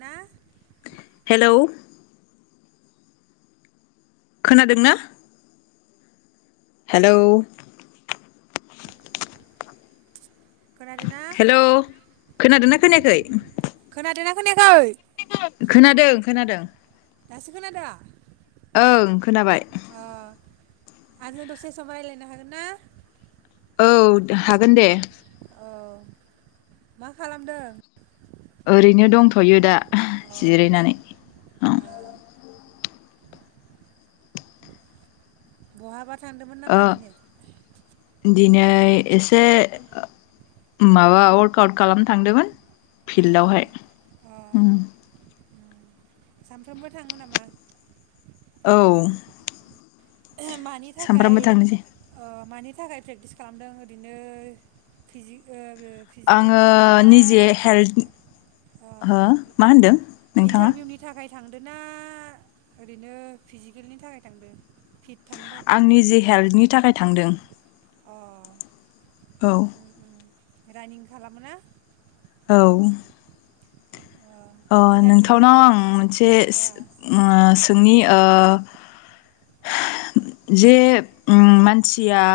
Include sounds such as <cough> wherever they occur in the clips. ना हेलौ खोनादोंना हेलौ खोनादोंना हेलौ खोनादो ना खोनायाखै खोनादोंना खोनायाखै खोनादों खोनादों दासो खोनादो ओं खोनाबाय अ आं जों दसे समाव रायज्लायनो हागोन ना औ हागोन दे औ मा खालामदों ओरैनो दंथ'यो दा अ जिरायनानै औ अ बहाबाथ थांदोंमोन नामाददिनो इ एसे माबा वाकॅआउट खालामनो थांदोंमोन अ फिल्डआवहाय अ ह सानफ्रोमबो थाङो नामा औ मानि थाखाय सामफ्रामबो थांनोसै ओ मानि नि थाखाय प्रेक्टिस खालामदों ओरैनो फिजि फिजिकेलनि थाखाय ना अ आङो <inaudible> फिद आंनि जि हेल्थनि थाखाय थांदों अ औ उम रानिं खालामग्रा औ अ ओ इन्टारभिउ नोंथांनाव इन आं मोनसे अ ओ सोंनि जे उम मानसि आ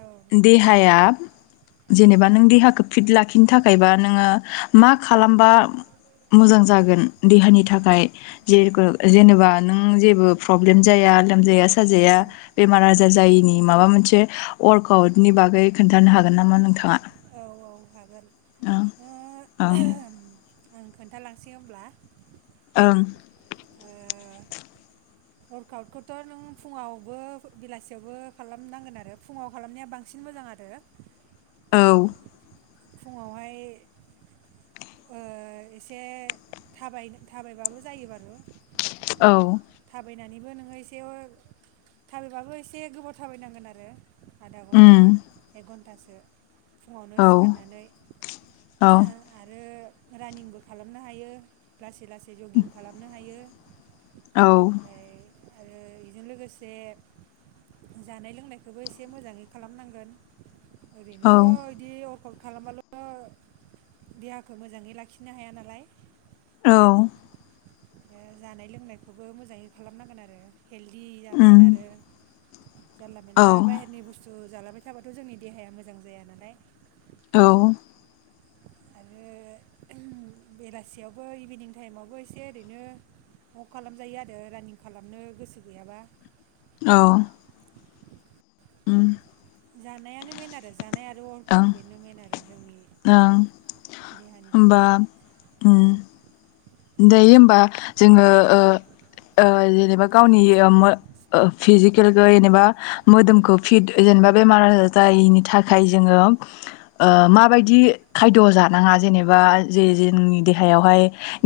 औ देहाया जेनेबा नों देहाखौ फिट लाखिनो थाखाय बा नोङो मा खालामबा मोजां जागोन देहानि थाखाय लोमजाया औ साजाया बेमार आजार जायैनि माबा मोनसे अरकाउटनि बागै खोन्थानो हागोन नामा नोंथाङा? <inaudible> आं खोन्थालांसै अब्ला ओं <inaudible> औ फुङावहाय ओ एसे थाबाय थाबायबाबो जायो बारु औ फैनानैबो नोङो एसे थाबायबाबो एसे गोबाव थाबाय नांगोन आधा घन्टा उम एकघन्टास <inaudible> फुंङावनो औ सिख फाननानै औ आरो रानिंबो खालामनो हायो लासै लासै जगिं खालामनो हायो औ ओमफ्राय आरो इजों लोगोसे जानाय लोंनायखौबो इसे मोजाङै खालामनांगोन ओरैनोथ औ इदि अ <unintelligible> खालामबाल देहाखौ मोजाङै लाखिनो हाया नालाय औ ओ जानाय लोंनायखौबो मोजाङै उम खालामनांगोन आरो <inaudible> जानला औ मेनला बायहेरनि बुस्थु जालाबाय थाबाथ जोंनि देहाया मोजां जाया नालाय औ आरो ओ होम बेलासियावबो इभिनिं टाइमावबो एसे ओरैनो अक खालामजायो आरो रानिं खालामनो गोसो गैयाबा औ ओम जानायानो मेन आरो जानाय आरो अर्कआउट ओं बेनो मेन आरो जोंनि ओं देहानि होमबा थाखाय उम दायो ओमबा जोङो ओ-ओ जेनेबा गावनि ओमो ओ फिजिक। केलखो जेनेबा मोदोमखो फिट जेनेबा बेमार-आजार जायिनि थाखाय जोङो ओ माबायदि खायद'जानाङा जेनेबा जे जोंनि देहायावहाय।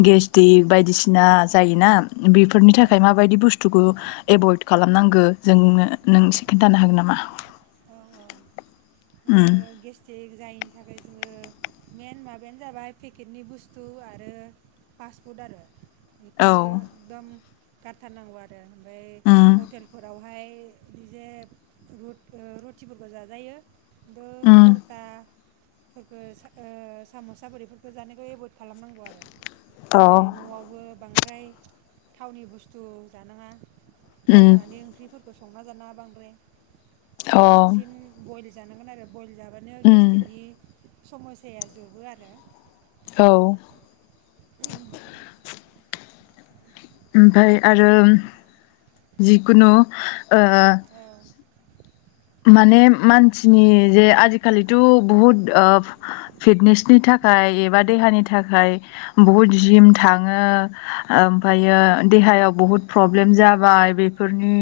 गेस्टिक बायदिसिना जायोना। बिफोरनि औ थाखाय माबायदि बुस्थुखौ एभयड। खालामनांगो जोंनो नों इसे खिन्थानो हागोन नामा? औ औ ओ गेस्टिक जायिनि। थाखाय जोङो मेइन माबायानो जाबाय पेकेटनि बुस्थु आरो पास्टफुड आरो। बेखो दम। गारथारनांगौ आरो। ओमफ्राय हटेलफोराव। ओमफाय <unintelligible> रुटिफोरखौ जाजायो। दो परता। फोरखो सा ओ सामसा बोरैफोरखो जानायखो एभयड खालामनांगौ आरो। ओमफ्राय न'आवबो बां। ओमफ्राय थावनि बुस्थु जानाङा। थाव ओमफ्राय होनानै ओंख्रिफोर। संना जानाङा बांद्राय। बांसिन बइल। जानांगोन आरो। बइल जाबानो गेस्टिकनि। समयसाया जोबो आरो। औ। <inaudible> ओमफाय आरो जिकुनु। ओ। औ माने मानसिनि जे आजिखालिथु बुहुद ओ फिटनेसनि थाखाय एबा देहानि थाखाय। बुहुद जिम थाङो औ ओमफायो देहायाव बुहुद। प्रब्लेम जाबाय बेफोरनि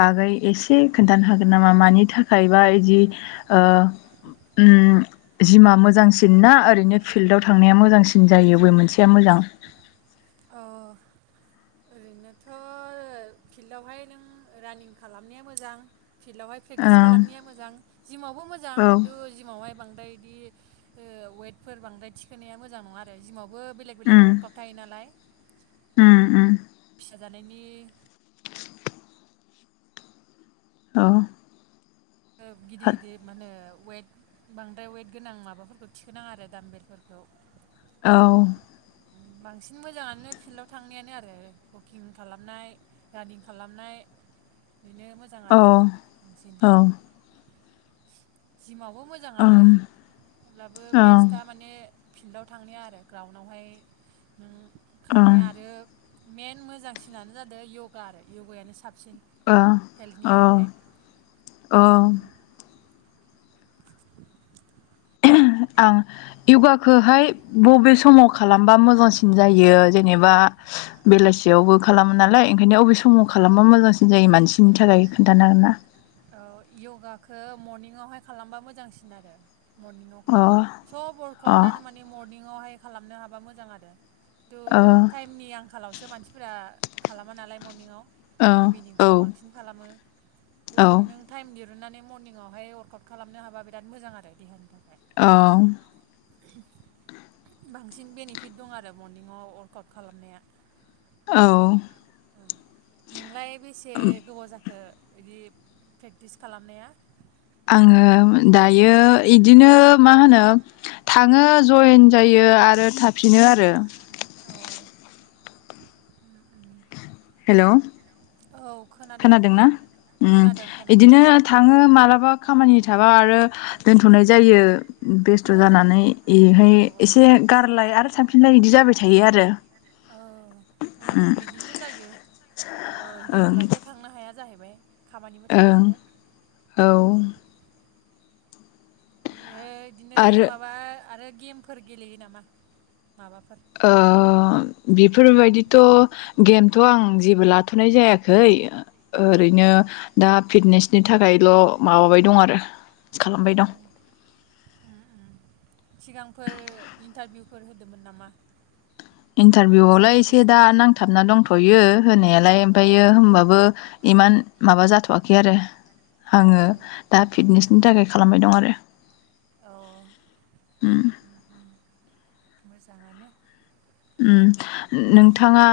बागै एसे खोन्थानो हागोन ना? मा-मानि थाखायबा इदि ओ ओम जिमा मोजांसिन ना ओरैनो फिल्डाव थांनाया मोजांसिन जायो अबे मोनसेया मोजां? अ ओरैनोथ फिल्डावहाय नों रानिं खालामनाया मोजां। फिल्डावहाय प्रेकटिस ओं खालामनाया मोजां। जिमावबो मोजां औ खिन्थु जिमावहाय बां। ओमफ्राय इदि ओ वाइटफोर बांद्राय थिखोनाया मोजां नङा आरो। जिमावबो बेलेग बेलेग उम अरकाब थायो नालाय। उम उम फिसा जानायनि। औ। ओ औ गिदिर-गिदिर मा होनो वाइट बांद्राय वाइट गोनां माबाफोरखौ थिखोनाङा आरो दाम बेलफोरखौ। औ बांसिन मोजाङानो फिल्डाव थांनायानो आरो वाकिं खालामनाय, रानिं खालामनाय। बेनो मोजां औ आरो ओं बांसिन ओं ओं जिमावबो मोजाङानो अब्लाबो बेस्टआ माने फिल्डाव थांनाया आरो ग्राउन्डावहाय नों खारनाया आरो मेन मोजांसिनानो जादों इउगा आरो इउगायानो साबसिन ओ औ हेल्टनि थाखाय औ आं इउगाखोहाय बबे समाव खालामबा मोजांसिन जायो जेनेबा बेलासियावबो खालामो नालाय ओंखायनो अबे स माव खालामबा औ मोजांसिन जायो मानसि नि थाखाय खोन्थानो हागोन ना औ इउगाखो मरनिंयावहाय खालामबा मोजांसिन आरो मरनिंआव खालामो सब अ अ वरखाउदानो माने मरनिंआवहाय खालामनो हाबा मोजां आरो दुर टाइमनि आंखालावसो मानसिफोरा खालामा नालाय मरनिंआव ओ ओ इभिनिंफोराव बांसिन खालामो औ ओ औ नों थाइम दिरुननानै मरनिंआवहाय वार्कआउट खालामनो हाबा बिराद मोजां आरो देहानि थाखाय औ बांसिन बेनिफिट दं आरो मरनिंयाव वर्काउट खालामनाया। औ नोंलाय बेसे गोबाव जाखो? बिदि प्रेक्टिस खालामनाया। आङो दायो इदिनो मा होनो थाङो जइेन जायो आरो थाफिनो आरो औ हेलौ औ खोनादों खोनादोंना उम खोनादों खोनादों इदिनो थाङो मालाबा खामानि थाबा आरो दोनथ'नाय जायो। औ बेस्थ' जानानै एहाय औ एसे गारलाय आरो थाफिनलाय इदि जाबाय थायो आरो औ उम। बिदिनो जायो रेगुलारथ' थांनो हाया जाहैबाय खामानिबो थायो ओं नालाय औ ए दिनो आरो माबा आरो गेमफोर गेलेयो नामा‌ नों माबाफोर ओ बेफोरबायदिथ' गेमथ' आं जेबो लाथ'नाय जायाखै औ ओरैनो दा फिटनेसनि थाखायल' माबाबाय दं आरो। औ औ खालामबाय दं उम उम सिगांफोर इन्टारभिउ फोर होदोमोन नामा? आसाम इन्टारभिउआवलाय एसे दा पुलिसनि नांथाबना दंथ'यो होनायालाय औ ओमफायो औ होमबाबो इमान माबा जाथ' वाखै आरो। आङो दा औ फिटनेसनि थाखाय खालामबाय दं आरो औ उम। मोजाङानो। उम नोंथाङा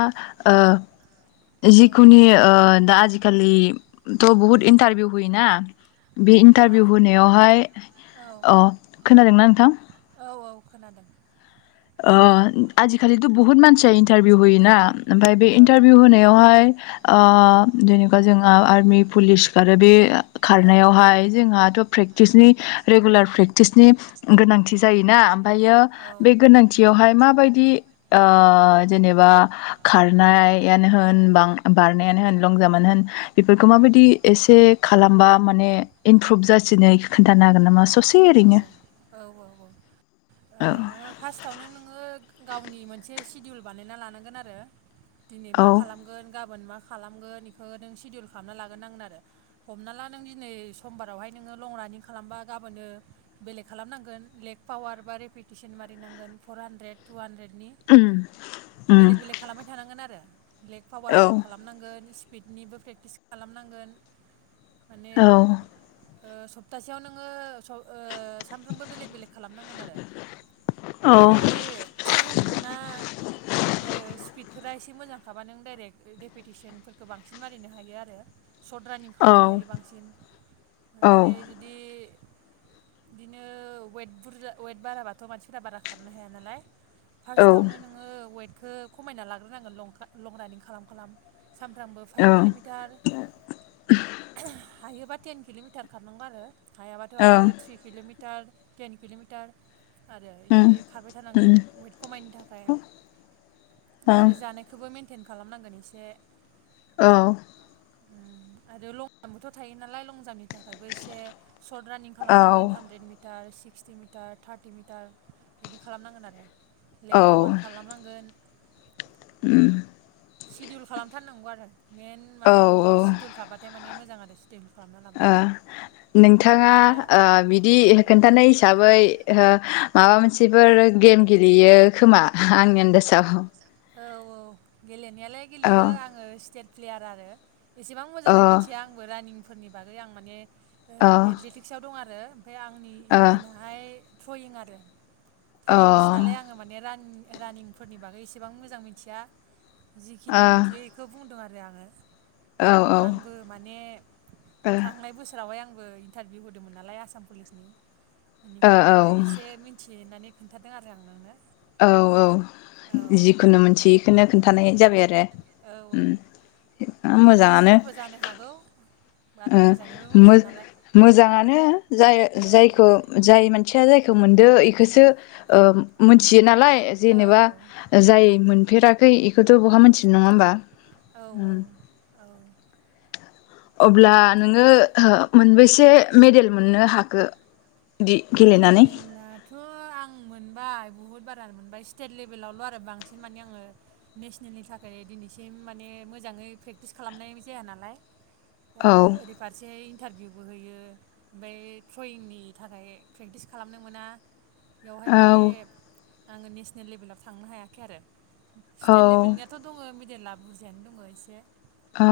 ओ औ जिखुनि ओ दा आजिखालि थ' बुहुत इन्टारभिउ होयो ना? बे हा इन्टारभिउ होनायावहाय औ अ' खोनादोंना नोंथां? औ खोनादों। ओ आजिखालिथ' बुहुत मानसि दाइ इन्टारभिउ होयोना ओमफाय बे औ उम औ इन्टारभिउ होनायावहाय आह जेनेबा जोंहा आर्मि, पुलिस आरो बे खारनायावहाय जोंहाथ' प्रेक्टिसनि रेगुलार प्रेक्टिसनि गोनांथि जायोना फायो बे गोनांथियावहाय मा बायदि ओह जेनेबा खार खारनायानो होन बारनायानो होन लं जाम्पानो होन बेफोरखौ माबायदि एसे खालामबा माने इमप्रुभ जासिनो खोन्थानो हागोन नामा स औ, औ औ औ ओ औ फार्स आवनो नोङो गावनि मोनसे सिडिउल बानायना लानांगोन आरो। दिनै मा औ खालामगोन गाबोन मा खालामगोन बेखौ नों सिडिउल खालामना लाग्रो नांगोन आरो हमना ला नों दिनै समबारावहाय नोङो लं रानिं खालामबा गाबोनो बेलेग खालामनांगोन लेग पावार बा रेपिटेसन मारिनांगोन फर हानद्रेद, टु हानद्रेद बिनि उम उम बेलेग बेलेक खालामबाय थानांगोन आरो। ब्लेक औ पावारफोरबो खालामनांगोन फिटनिबो प्रेक्टिस खालामनांगोन। माने औ ओ सप्तासेयाव नोङो स ओ सामफ्रामबो बेलेक बेलेक खालामनांगोन आरो औ बिदि नोंना ओ स्पिड फोरा एसे मोजांखाबा नों डाइरेक्ट डेपुटेसनफोरखौ बांसिन मारिनो हायो आरो सर्ट रानिं औ खालामनो हायो बांसिन औ ओमफ्राय जुदि बिदिनो वेट बुरजा वेट बाराबाथ' मानसिफोरा बारा खारनो हाया नालाय। औ ओं फास्टआवनो नोङो वेट खौ खमायना लाग्रोनांगोन लं लं रानिं खालाम खालाम सानफ्रामबो फाइभ किल'मिटार हायोबा टेन किल'मिटार खारनांगौ आरो हायाबाथ' आरो किल'मिटार टेन किल'मिटार आरो बिदि उम खारबाय थानांगोन उम वेट खमायनो थाखाय ओं आरो जानायखौबो मेन जगिं खालामनांगोन इसे औ आरो लं जाम्पबोथ' थायो नालाय लं जाम्पनि थाखायबो एसे सर्ट रानिं औ खालामनांगोन हानद्रेद मिट metre sixty metre thirty metre बिदि खालामनांगोन आरो औ लेग पावार खालामनांगोन। उम सिडउल खालामथारनांगौ आरो मेन औ माने नोंनाव सिडउल थाबाथाय माने मोजांयानो। ओ उम, नोंथाङा होमबाना ओ बिदि औ खोन्थानाय हिसाबै माबा ओ मोनसे बिफोर गेम गेलेयो खोमा आंनि आन्दासाव। औ गेलेनायालाय अ गेलेयो आङो स्टेट प्लेयार आरो एसेबां मोजाङै अ मिथिया आंबो रानिं फोरनि बागै आं माने। अ एथलेटिक्सआव दं आरो ओमफ्राय आंनि अ इभेन्टआहाय। थ्रयिं आरो। थ्रयिंनिसो नालाय आङो माने राननिं रानिंफोरनि बागै एसे बेसेबां मोजां मिथिया। जिखिनि अ मिन्थियो औ बेखौ बुंदों आरो। ओफ्राय आङो। औ ओ आंबो माने थांनाय बोसोरावहाय आं आंबो इन्टारभिउ होदोंमोन नालाय आसाम पुलिसनि ओ बेनिखायनो औ एसे मिथिनानै खोनन्थादों आरो आं नोंनो औ औ औ जि खुनो मोनसे इखोनो खोनन्थानाय जाबाय आरो औ ओम मोजाङानो। गोरोन्थिफोरबो जानो हागौ बारा ओ मोजाङैबो मो मिथिया नालाय मोजाङानो जाय औ जायखौ जाय मानसिया जायखौ मोनो ओ इखौसो ओ मो थियो नालाय औ जेनेबा जाय मोन मोनुफेराखै बेखौथ' बहा मिथिनो नङा होमबा? औ औ उम औ। अब्ला नोङो मोनबेसे मेडेल मोननो हा खो मेडलाथ' आं मोनबाय बुहुत बारा मोनबाया स्टेट लेभेलावल' आरो बांसिन माने आङो नेसनेलनि थाखाय दिनैसिम माने मोजाङै प्रेक्टिस खालामनाय जाया नालाय। दा औ ओरै फारसे इन्टारभिउबो होयो ओमफ्राय थ्रयिंनि थाखाय प्रेक्टिस खालामनो मोना बेवहाय औ माने आङो नेसनेल लेभेलाव थांनो हायाखै आरो औ स्टेट लेभेलनियाथ' दङ देला बुरजायानो दङ एसे औ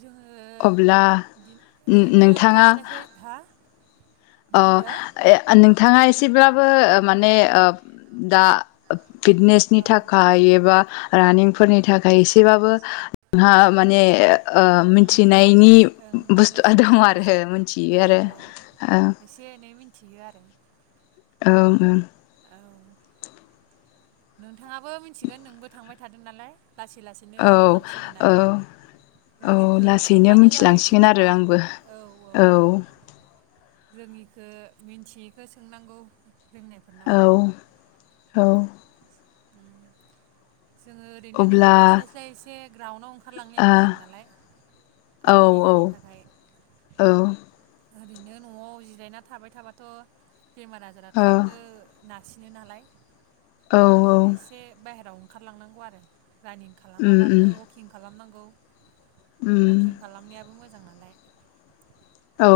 जोङो अब्ला बिदिनो ओरैनो नोंथाङा थास्लायस्लाय हा मा होनदो अ नोंथाङा एसेब्ला बो माने ओ दा फिटनेसनि औ थाखाय एबा रानिंफोरनि थाखाय एसेबाबो जोंहा माने ओ उम मिथिनायनि नलेज ओं नलेज बुस्थुआ दं एसे आरो औ मिथियो आरो औ ओ एसे एनै मिथियो आरो औ ओं औ नोंथाङाबो मिथिगोन नोंबो थांबाय थादों नालाय लासै लासैनो औ रोंलांसिगोन औ आरो औ रोङिखो लासैनो सोंबानो जाबाय मिथिलांसिगोन आरो सोरनावबा आंबो औ औ रोङिखौ मिथियैखो सोंनांगौ रोंनायफोरनावहाय औ - औ जोङो ओरैनो न'आव अब्ला थास्लायस्लाय एसे ग्राउन्डआव ओंखारलांनाया मोजां नालाय ओ गावनि औ देहानि थाखाय औ ओरैनो न'आव जिरायना थाबाय थाबाथ' बेमार आजारा औ थाबनो नारसिनो नालाय औ बिदिनो एसे बाहेराव ओंखारलांनांगौ आरो रानिं उम उम खालामाबाबो अकिं खालामनांगौ गौ उम बुकिं खालामनायाबो मोजां मोजां नालाय ओ